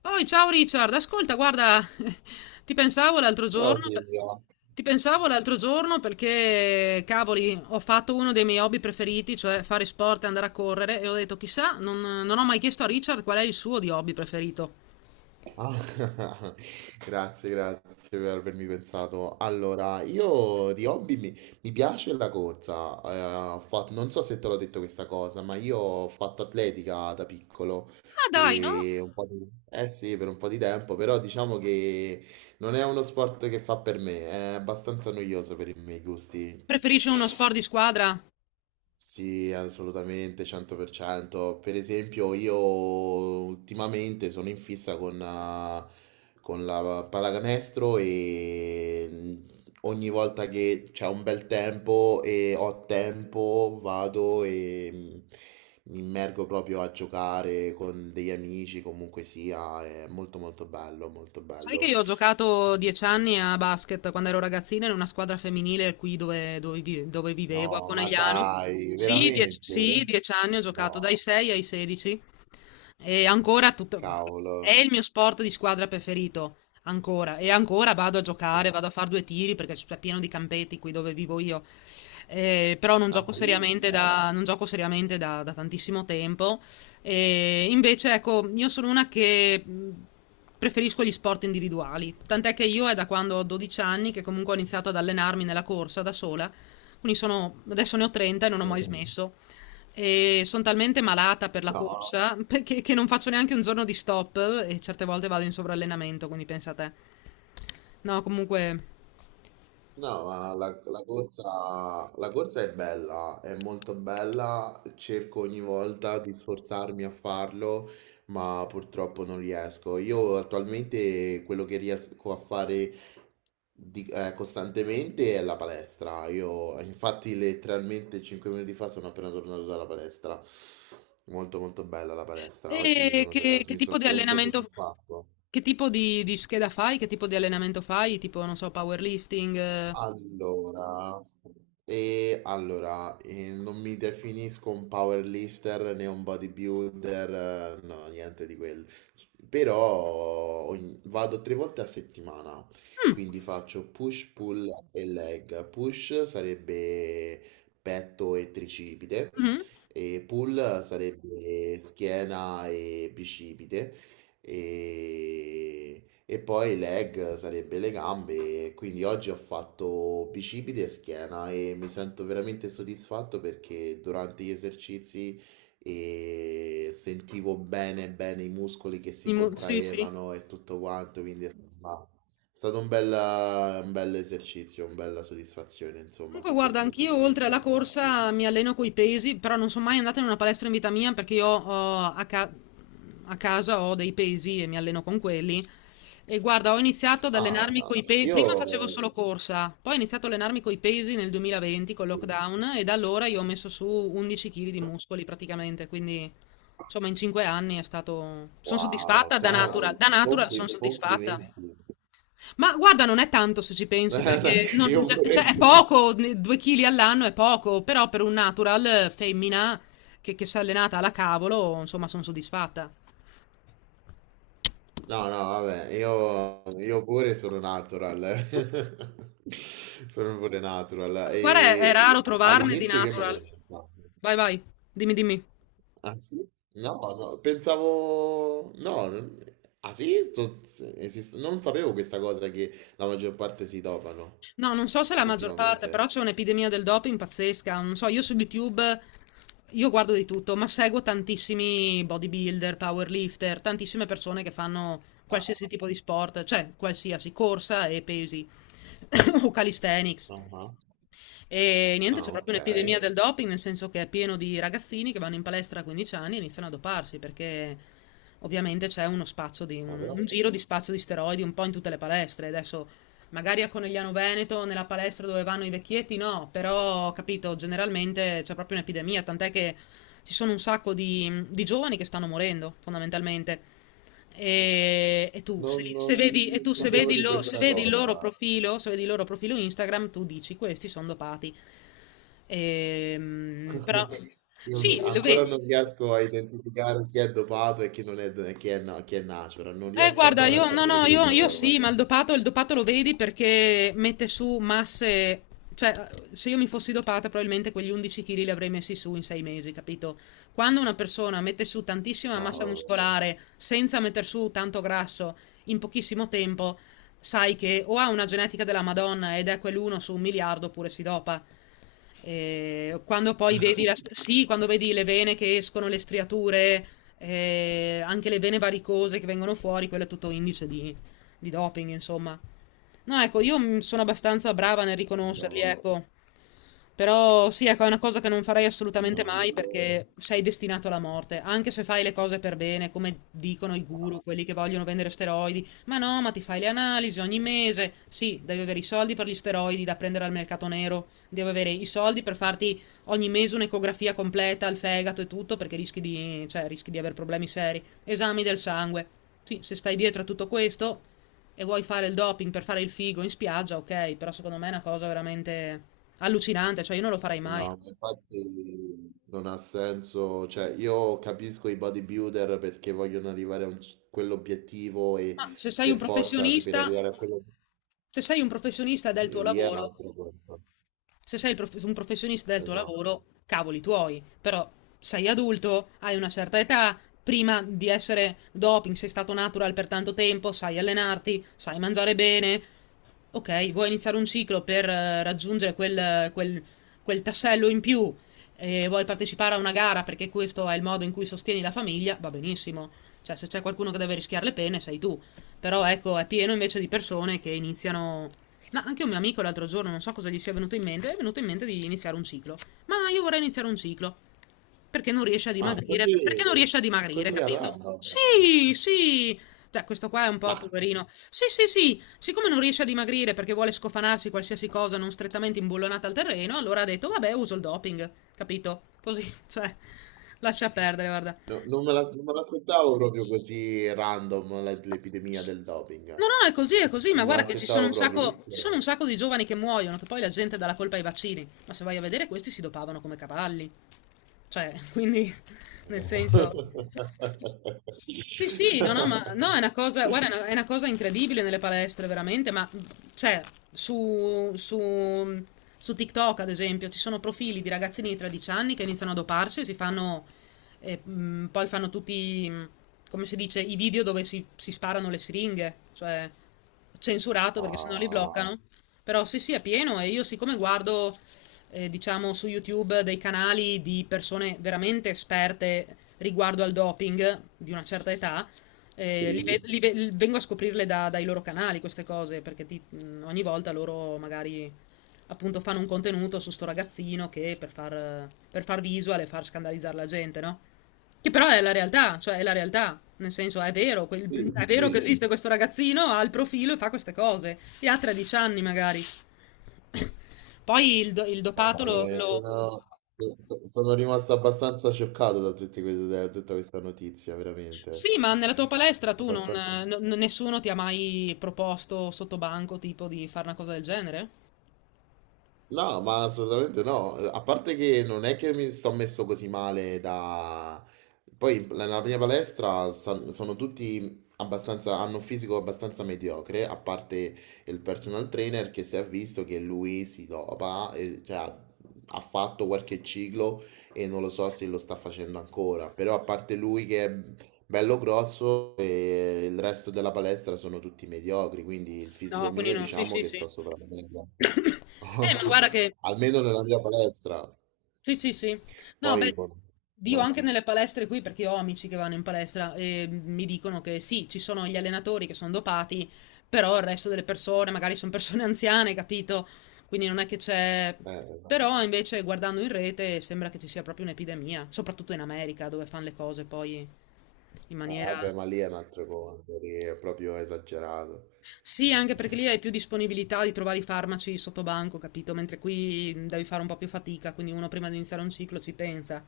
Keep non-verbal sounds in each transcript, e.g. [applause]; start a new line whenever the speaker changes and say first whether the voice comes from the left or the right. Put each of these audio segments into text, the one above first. left: Poi, ciao Richard, ascolta, guarda, [laughs] ti pensavo l'altro
right: Ciao
left: giorno,
right: Silvia.
left: ti pensavo l'altro giorno perché, cavoli, ho fatto uno dei miei hobby preferiti, cioè fare sport e andare a correre, e ho detto, chissà, non ho mai chiesto a Richard qual è il suo di hobby preferito.
right: Ah, [laughs] grazie per avermi pensato. Allora, io di hobby mi piace la corsa. Non so se te l'ho detto questa cosa, ma io ho fatto atletica da piccolo
left: Ah, dai, no?
right: per un po' di, eh sì, per un po' di tempo, però diciamo che non è uno sport che fa per me, è abbastanza noioso per i miei gusti.
left: Preferisce uno sport di squadra?
right: Sì, assolutamente, 100%. Per cento. Per esempio, io ultimamente sono in fissa con la pallacanestro ogni volta che c'è un bel tempo e ho tempo vado mi immergo proprio a giocare con degli amici, comunque sia, è molto molto bello, molto
left: Sai che
right: bello.
left: io ho giocato 10 anni a basket quando ero ragazzina in una squadra femminile qui dove vivevo, a
right: No, ma
left: Conegliano.
right: dai,
left: Sì, dieci, sì,
right: veramente?
left: 10 anni ho giocato dai
right: No,
left: 6 ai 16 e ancora tutto- è
right: cavolo.
left: il mio sport di squadra preferito, ancora. E ancora vado a
right: No.
left: giocare, vado a fare due tiri perché c'è pieno di campetti qui dove vivo io. Però
right: Ah sì?
left: non gioco seriamente da tantissimo tempo. E invece, ecco, io sono una che preferisco gli sport individuali. Tant'è che io è da quando ho 12 anni che comunque ho iniziato ad allenarmi nella corsa da sola. Quindi sono, adesso ne ho 30 e non ho mai Mm.
right: Mm.
left: smesso. E sono talmente malata per la
right: No,
left: corsa [laughs] che non faccio neanche un giorno di stop e certe volte vado in sovrallenamento, quindi pensa a te. No, comunque.
right: no, ma la corsa è bella, è molto bella, cerco ogni volta di sforzarmi a farlo, ma purtroppo non riesco. Io attualmente quello che riesco a fare costantemente è la palestra. Io infatti letteralmente 5 minuti fa sono appena tornato dalla palestra. Molto molto bella la palestra. Oggi mi
left: E
right: sono,
left: che
right: mi so-
left: tipo di
right: sento
left: allenamento,
right: soddisfatto.
left: che tipo di scheda fai? Che tipo di allenamento fai? Tipo, non so, powerlifting?
right: Allora, non mi definisco un powerlifter né un bodybuilder, no, niente di quello. Però vado tre volte a settimana,
left: Mm.
right: quindi faccio push, pull e leg. Push sarebbe petto e tricipite,
left: Mh-mh.
right: e pull sarebbe schiena e bicipite. E e poi leg sarebbe le gambe, quindi oggi ho fatto bicipiti e schiena e mi sento veramente soddisfatto perché durante gli esercizi sentivo bene bene i muscoli che
left: I
right: si
left: mu Sì, sì.
right: contraevano e tutto quanto, quindi è stato un bel esercizio, una bella soddisfazione, insomma,
left: Comunque
right: su quel
left: guarda,
right: punto
left: anch'io
right: di
left: oltre
right: vista,
left: alla
right: infatti.
left: corsa mi alleno coi pesi, però non son mai andata in una palestra in vita mia perché io ho a ca a casa ho dei pesi e mi alleno con quelli. E guarda, ho iniziato ad
right: Ah,
left: allenarmi
right: no,
left: coi pe
right: io...
left: prima facevo solo corsa, poi ho iniziato a allenarmi coi pesi nel 2020 col
right: sì.
left: lockdown e da allora io ho messo su 11 chili di muscoli praticamente, quindi insomma in 5 anni è stato son
right: Wow,
left: soddisfatta
right: cavolo,
left: da natural son soddisfatta.
right: complimenti.
left: Ma guarda, non è tanto se ci pensi, perché
right: [laughs] Io
left: cioè,
right: pure
left: è poco, due chili all'anno è poco, però per un natural femmina che si è allenata alla cavolo, insomma, sono soddisfatta.
right: no, no, vabbè, io pure sono natural. [laughs] Sono pure natural.
left: Guarda, è raro
right: E
left: trovarne di
right: all'inizio io me
left: natural.
right: ne no.
left: Vai, vai, dimmi, dimmi.
right: Ah, sì? No, no, pensavo no, ah sì? Non sapevo questa cosa che la maggior parte si dopano
left: No, non so se la maggior parte, però
right: ultimamente.
left: c'è un'epidemia del doping pazzesca. Non so, io su YouTube io guardo di tutto, ma seguo tantissimi bodybuilder, powerlifter, tantissime persone che fanno qualsiasi
right: Ah,
left: tipo di sport, cioè qualsiasi corsa e pesi [coughs] o calisthenics.
right: ah, ah,
left: E niente,
right: ah,
left: c'è
right: ok.
left: proprio un'epidemia del doping, nel senso che è pieno di ragazzini che vanno in palestra a 15 anni e iniziano a doparsi, perché ovviamente c'è uno
right: Ma però
left: un giro di spazio di steroidi un po' in tutte le palestre. Adesso magari a Conegliano Veneto, nella palestra dove vanno i vecchietti, no, però capito, generalmente c'è proprio un'epidemia, tant'è che ci sono un sacco di giovani che stanno morendo, fondamentalmente. E, e tu, se,
right: non,
left: se
right: non-
left: vedi, e tu
right: non
left: se
right: sapevo
left: vedi
right: di questa cosa.
left: se vedi il loro profilo Instagram, tu dici questi sono dopati. Però
right: [laughs] Io
left: sì,
right: non-
left: lo
right: Ancora
left: vedi.
right: non riesco a identificare chi è dopato e chi non è, e chi è, chi è natural, non riesco
left: Guarda,
right: ancora a
left: io no,
right: capire
left: no,
right: questa
left: io
right: cosa.
left: sì, ma il dopato lo vedi perché mette su masse. Cioè, se io mi fossi dopata, probabilmente quegli 11 chili li avrei messi su in 6 mesi, capito? Quando una persona mette su tantissima massa
right: Cavolo,
left: muscolare senza metter su tanto grasso in pochissimo tempo, sai che o ha una genetica della Madonna ed è quell'uno su un miliardo oppure si dopa. E quando poi sì, quando vedi le vene che escono, le striature, anche le vene varicose che vengono fuori, quello è tutto indice di doping, insomma. No, ecco, io sono abbastanza brava nel riconoscerli,
right: madonna,
left: ecco. Però sì, ecco, è una cosa che non farei assolutamente
right: no,
left: mai perché sei destinato alla morte, anche se fai le cose per bene, come dicono i guru, quelli che vogliono vendere steroidi. Ma no, ma ti fai le analisi ogni mese. Sì, devi avere i soldi per gli steroidi da prendere al mercato nero, devi avere i soldi per farti ogni mese un'ecografia completa al fegato e tutto perché rischi di, cioè, rischi di avere problemi seri. Esami del sangue. Sì, se stai dietro a tutto questo e vuoi fare il doping per fare il figo in spiaggia, ok, però secondo me è una cosa veramente... Allucinante, cioè io non lo farei mai.
right: no, ma infatti non ha senso, cioè io capisco i bodybuilder perché vogliono arrivare a quell'obiettivo e
left: Ma se sei
right: per
left: un
right: forza se per
left: professionista
right: arrivare a quello
left: Se sei un professionista del tuo
right: lì è un
left: lavoro
right: altro conto.
left: Se sei prof- Un professionista del tuo
right: Esatto.
left: lavoro, cavoli tuoi, però sei adulto, hai una certa età, prima di essere doping sei stato natural per tanto tempo, sai allenarti, sai mangiare bene. Ok, vuoi iniziare un ciclo per raggiungere quel tassello in più e vuoi partecipare a una gara perché questo è il modo in cui sostieni la famiglia, va benissimo. Cioè, se c'è qualcuno che deve rischiare le pene, sei tu. Però ecco, è pieno invece di persone che iniziano No, anche un mio amico l'altro giorno, non so cosa gli sia venuto in mente, è venuto in mente di iniziare un ciclo. Ma io vorrei iniziare un ciclo.
right: Ah,
left: Perché
right: così,
left: non riesce a dimagrire,
right: così a
left: capito?
right: random.
left: Sì, sì. Cioè, questo qua è un
right: Ma
left: po' poverino. Sì, sì, sì. Siccome non riesce a dimagrire perché vuole scofanarsi qualsiasi cosa non strettamente imbullonata al terreno, allora ha detto, vabbè, uso il doping, capito? Così, [laughs] cioè, lascia perdere, guarda.
right: no, non me l'aspettavo proprio così random l'epidemia del doping.
left: No, no, è così, ma
right: Non me
left: guarda che
right: l'aspettavo proprio. Questo
left: ci sono
right: è-
left: un sacco di giovani che muoiono, che poi la gente dà la colpa ai vaccini, ma se vai a vedere questi si dopavano come cavalli, cioè, quindi, [laughs] nel
right: Madò.
left: senso, sì, sì, no, no, ma no,
right: [laughs]
left: è una cosa, guarda, è una cosa incredibile nelle palestre, veramente, ma cioè, su, su, su TikTok, ad esempio, ci sono profili di ragazzini di 13 anni che iniziano a doparsi e si fanno, poi fanno tutti, come si dice, i video dove si sparano le siringhe, cioè censurato
right: Ma
left: perché sennò li bloccano. Però sì, sì, è pieno e io siccome guardo diciamo su YouTube dei canali di persone veramente esperte riguardo al doping di una certa età.
right: sì,
left: Vengo a scoprirle dai loro canali queste cose perché ogni volta loro magari appunto fanno un contenuto su sto ragazzino che per far visual e far scandalizzare la gente, no? Che però è la realtà, cioè è la realtà, nel senso è vero,
right: sì,
left: è vero che Sì.
right: sì,
left: esiste questo ragazzino, ha il profilo e fa queste cose, e ha 13 anni magari. Poi il, do- il
right: ma,
left: dopato lo,
right: eh,
left: lo-
right: sono, sono rimasto abbastanza scioccato da tutti da tutta questa notizia, veramente.
left: Sì, ma nella tua palestra tu non,
right: Abbastanza.
left: n- nessuno ti ha mai proposto sotto banco tipo di fare una cosa del genere?
right: No, ma assolutamente no. A parte che non è che mi sto messo così male da... Poi nella mia palestra sono tutti abbastanza, hanno un fisico abbastanza mediocre, a parte il personal trainer che si è visto che lui si dopa, e, cioè ha fatto qualche ciclo e non lo so se lo sta facendo ancora, però a parte lui che è bello grosso e il resto della palestra sono tutti mediocri, quindi il fisico
left: No, quindi
right: mio
left: no, sì,
right: diciamo
left: sì,
right: che
left: sì.
right: sto sopra la media.
left: [coughs] Ma guarda che...
right: [laughs] Almeno nella mia palestra.
left: Sì, sì, sì. No,
right: Poi,
left: beh,
right: boh,
left: io
right: non
left: anche
right: so.
left: nelle palestre qui, perché io ho amici che vanno in palestra e mi dicono che sì, ci sono gli allenatori che sono dopati, però il resto delle persone, magari sono persone [laughs] anziane, capito? Quindi non è che c'è...
right: Esatto.
left: Però invece guardando in rete sembra che ci sia proprio un'epidemia, soprattutto in America dove fanno le cose poi... In maniera...
right: Vabbè, ma lì è un altro conto, lì è proprio esagerato.
left: Sì, anche perché lì hai più disponibilità di trovare i farmaci sotto banco, capito? Mentre qui devi fare un po' più fatica, quindi uno prima di iniziare un ciclo ci pensa.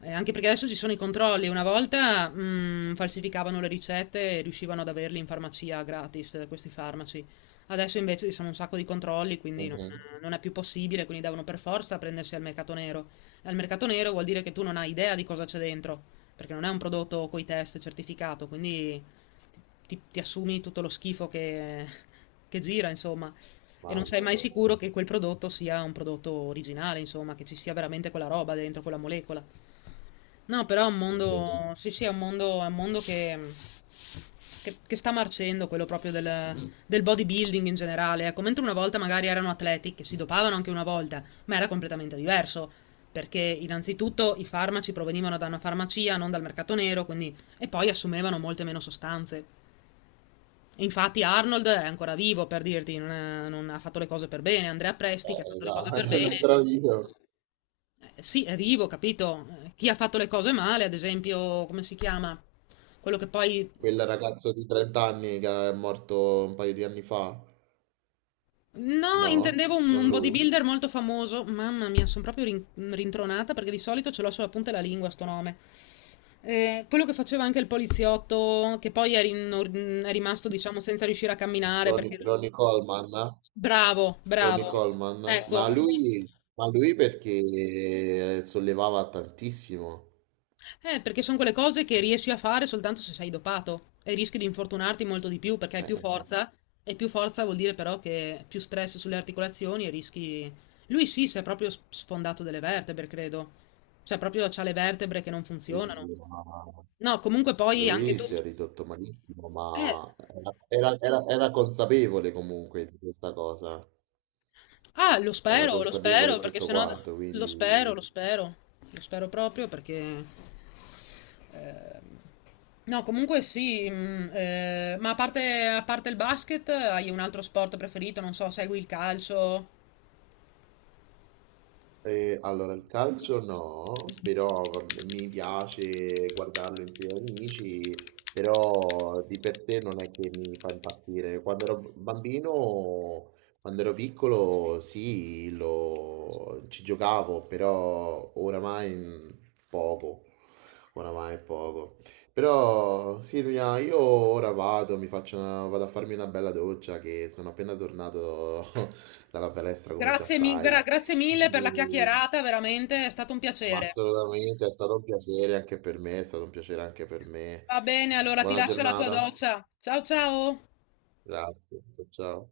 left: Anche perché adesso ci sono i controlli. Una volta falsificavano le ricette e riuscivano ad averli in farmacia gratis, questi farmaci. Adesso invece ci sono un sacco di controlli, quindi
right: Mhm.
left: non è più possibile, quindi devono per forza prendersi al mercato nero. E al mercato nero vuol dire che tu non hai idea di cosa c'è dentro, perché non è un prodotto coi test certificato, quindi ti assumi tutto lo schifo che gira, insomma, e non sei
right: Mamma
left: mai
right: mia.
left: sicuro che quel prodotto sia un prodotto originale, insomma, che ci sia veramente quella roba dentro quella molecola. No, però è un
right: Invece-
left: mondo, sì, sì, è un mondo, che sta marcendo, quello proprio del bodybuilding in generale. Ecco, mentre una volta magari erano atleti che si dopavano anche una volta, ma era completamente diverso. Perché innanzitutto i farmaci provenivano da una farmacia, non dal mercato nero, quindi... e poi assumevano molte meno sostanze. Infatti Arnold è ancora vivo, per dirti, non ha fatto le cose per bene. Andrea Presti, che ha fatto le cose
right: Esatto,
left: per
right: [laughs] è un
left: bene,
right: altro video.
left: sì, è vivo, capito? Chi ha fatto le cose male, ad esempio, come si chiama? Quello che poi...
right: Quel ragazzo di 30 anni che è morto un paio di anni fa.
left: No,
right: No?
left: intendevo
right: Non
left: un
right: lui?
left: bodybuilder molto famoso. Mamma mia, sono proprio rintronata perché di solito ce l'ho sulla punta della lingua sto nome. Quello che faceva anche il poliziotto, che poi è rimasto, diciamo, senza riuscire a camminare perché...
right: Ronnie Coleman?
left: Bravo,
right: Ronnie
left: bravo.
right: Coleman?
left: Ecco,
right: Ma lui perché sollevava tantissimo.
left: eh, perché sono quelle cose che riesci a fare soltanto se sei dopato e rischi di infortunarti molto di più perché hai
right: Eh,
left: più forza e più forza vuol dire però che più stress sulle articolazioni e rischi... Lui sì, si è proprio sfondato delle vertebre, credo. Cioè proprio c'ha le vertebre che non
right: sì, sì,
left: funzionano.
right: ma
left: No, comunque poi anche
right: lui
left: tu...
right: si è ridotto malissimo,
left: Eh,
right: ma era consapevole comunque di questa cosa,
left: ah,
right: era
left: lo spero,
right: consapevole
left: perché
right: tutto
left: sennò
right: quanto,
left: lo spero,
right: quindi...
left: lo spero, lo spero proprio perché... eh, no, comunque sì, ma a parte il basket, hai un altro sport preferito? Non so, segui il calcio?
right: Allora il calcio no, però va mi piace guardarlo insieme agli amici, però di per sé non è che mi fa impazzire. Quando ero b bambino, quando ero piccolo sì, lo ci giocavo, però oramai, poco. Oramai poco. Però Silvia, io ora vado, mi faccio una vado a farmi una bella doccia che sono appena tornato [laughs] dalla palestra come già
left: Grazie,
right: sai.
left: grazie mille per la
right: Quindi,
left: chiacchierata, veramente è stato un
right: ma
left: piacere.
right: assolutamente è stato un piacere anche per me, è stato un piacere anche per me.
left: Va bene, allora ti
right: Buona
left: lascio la tua
right: giornata.
left: doccia. Ciao ciao!
right: Grazie. Ciao.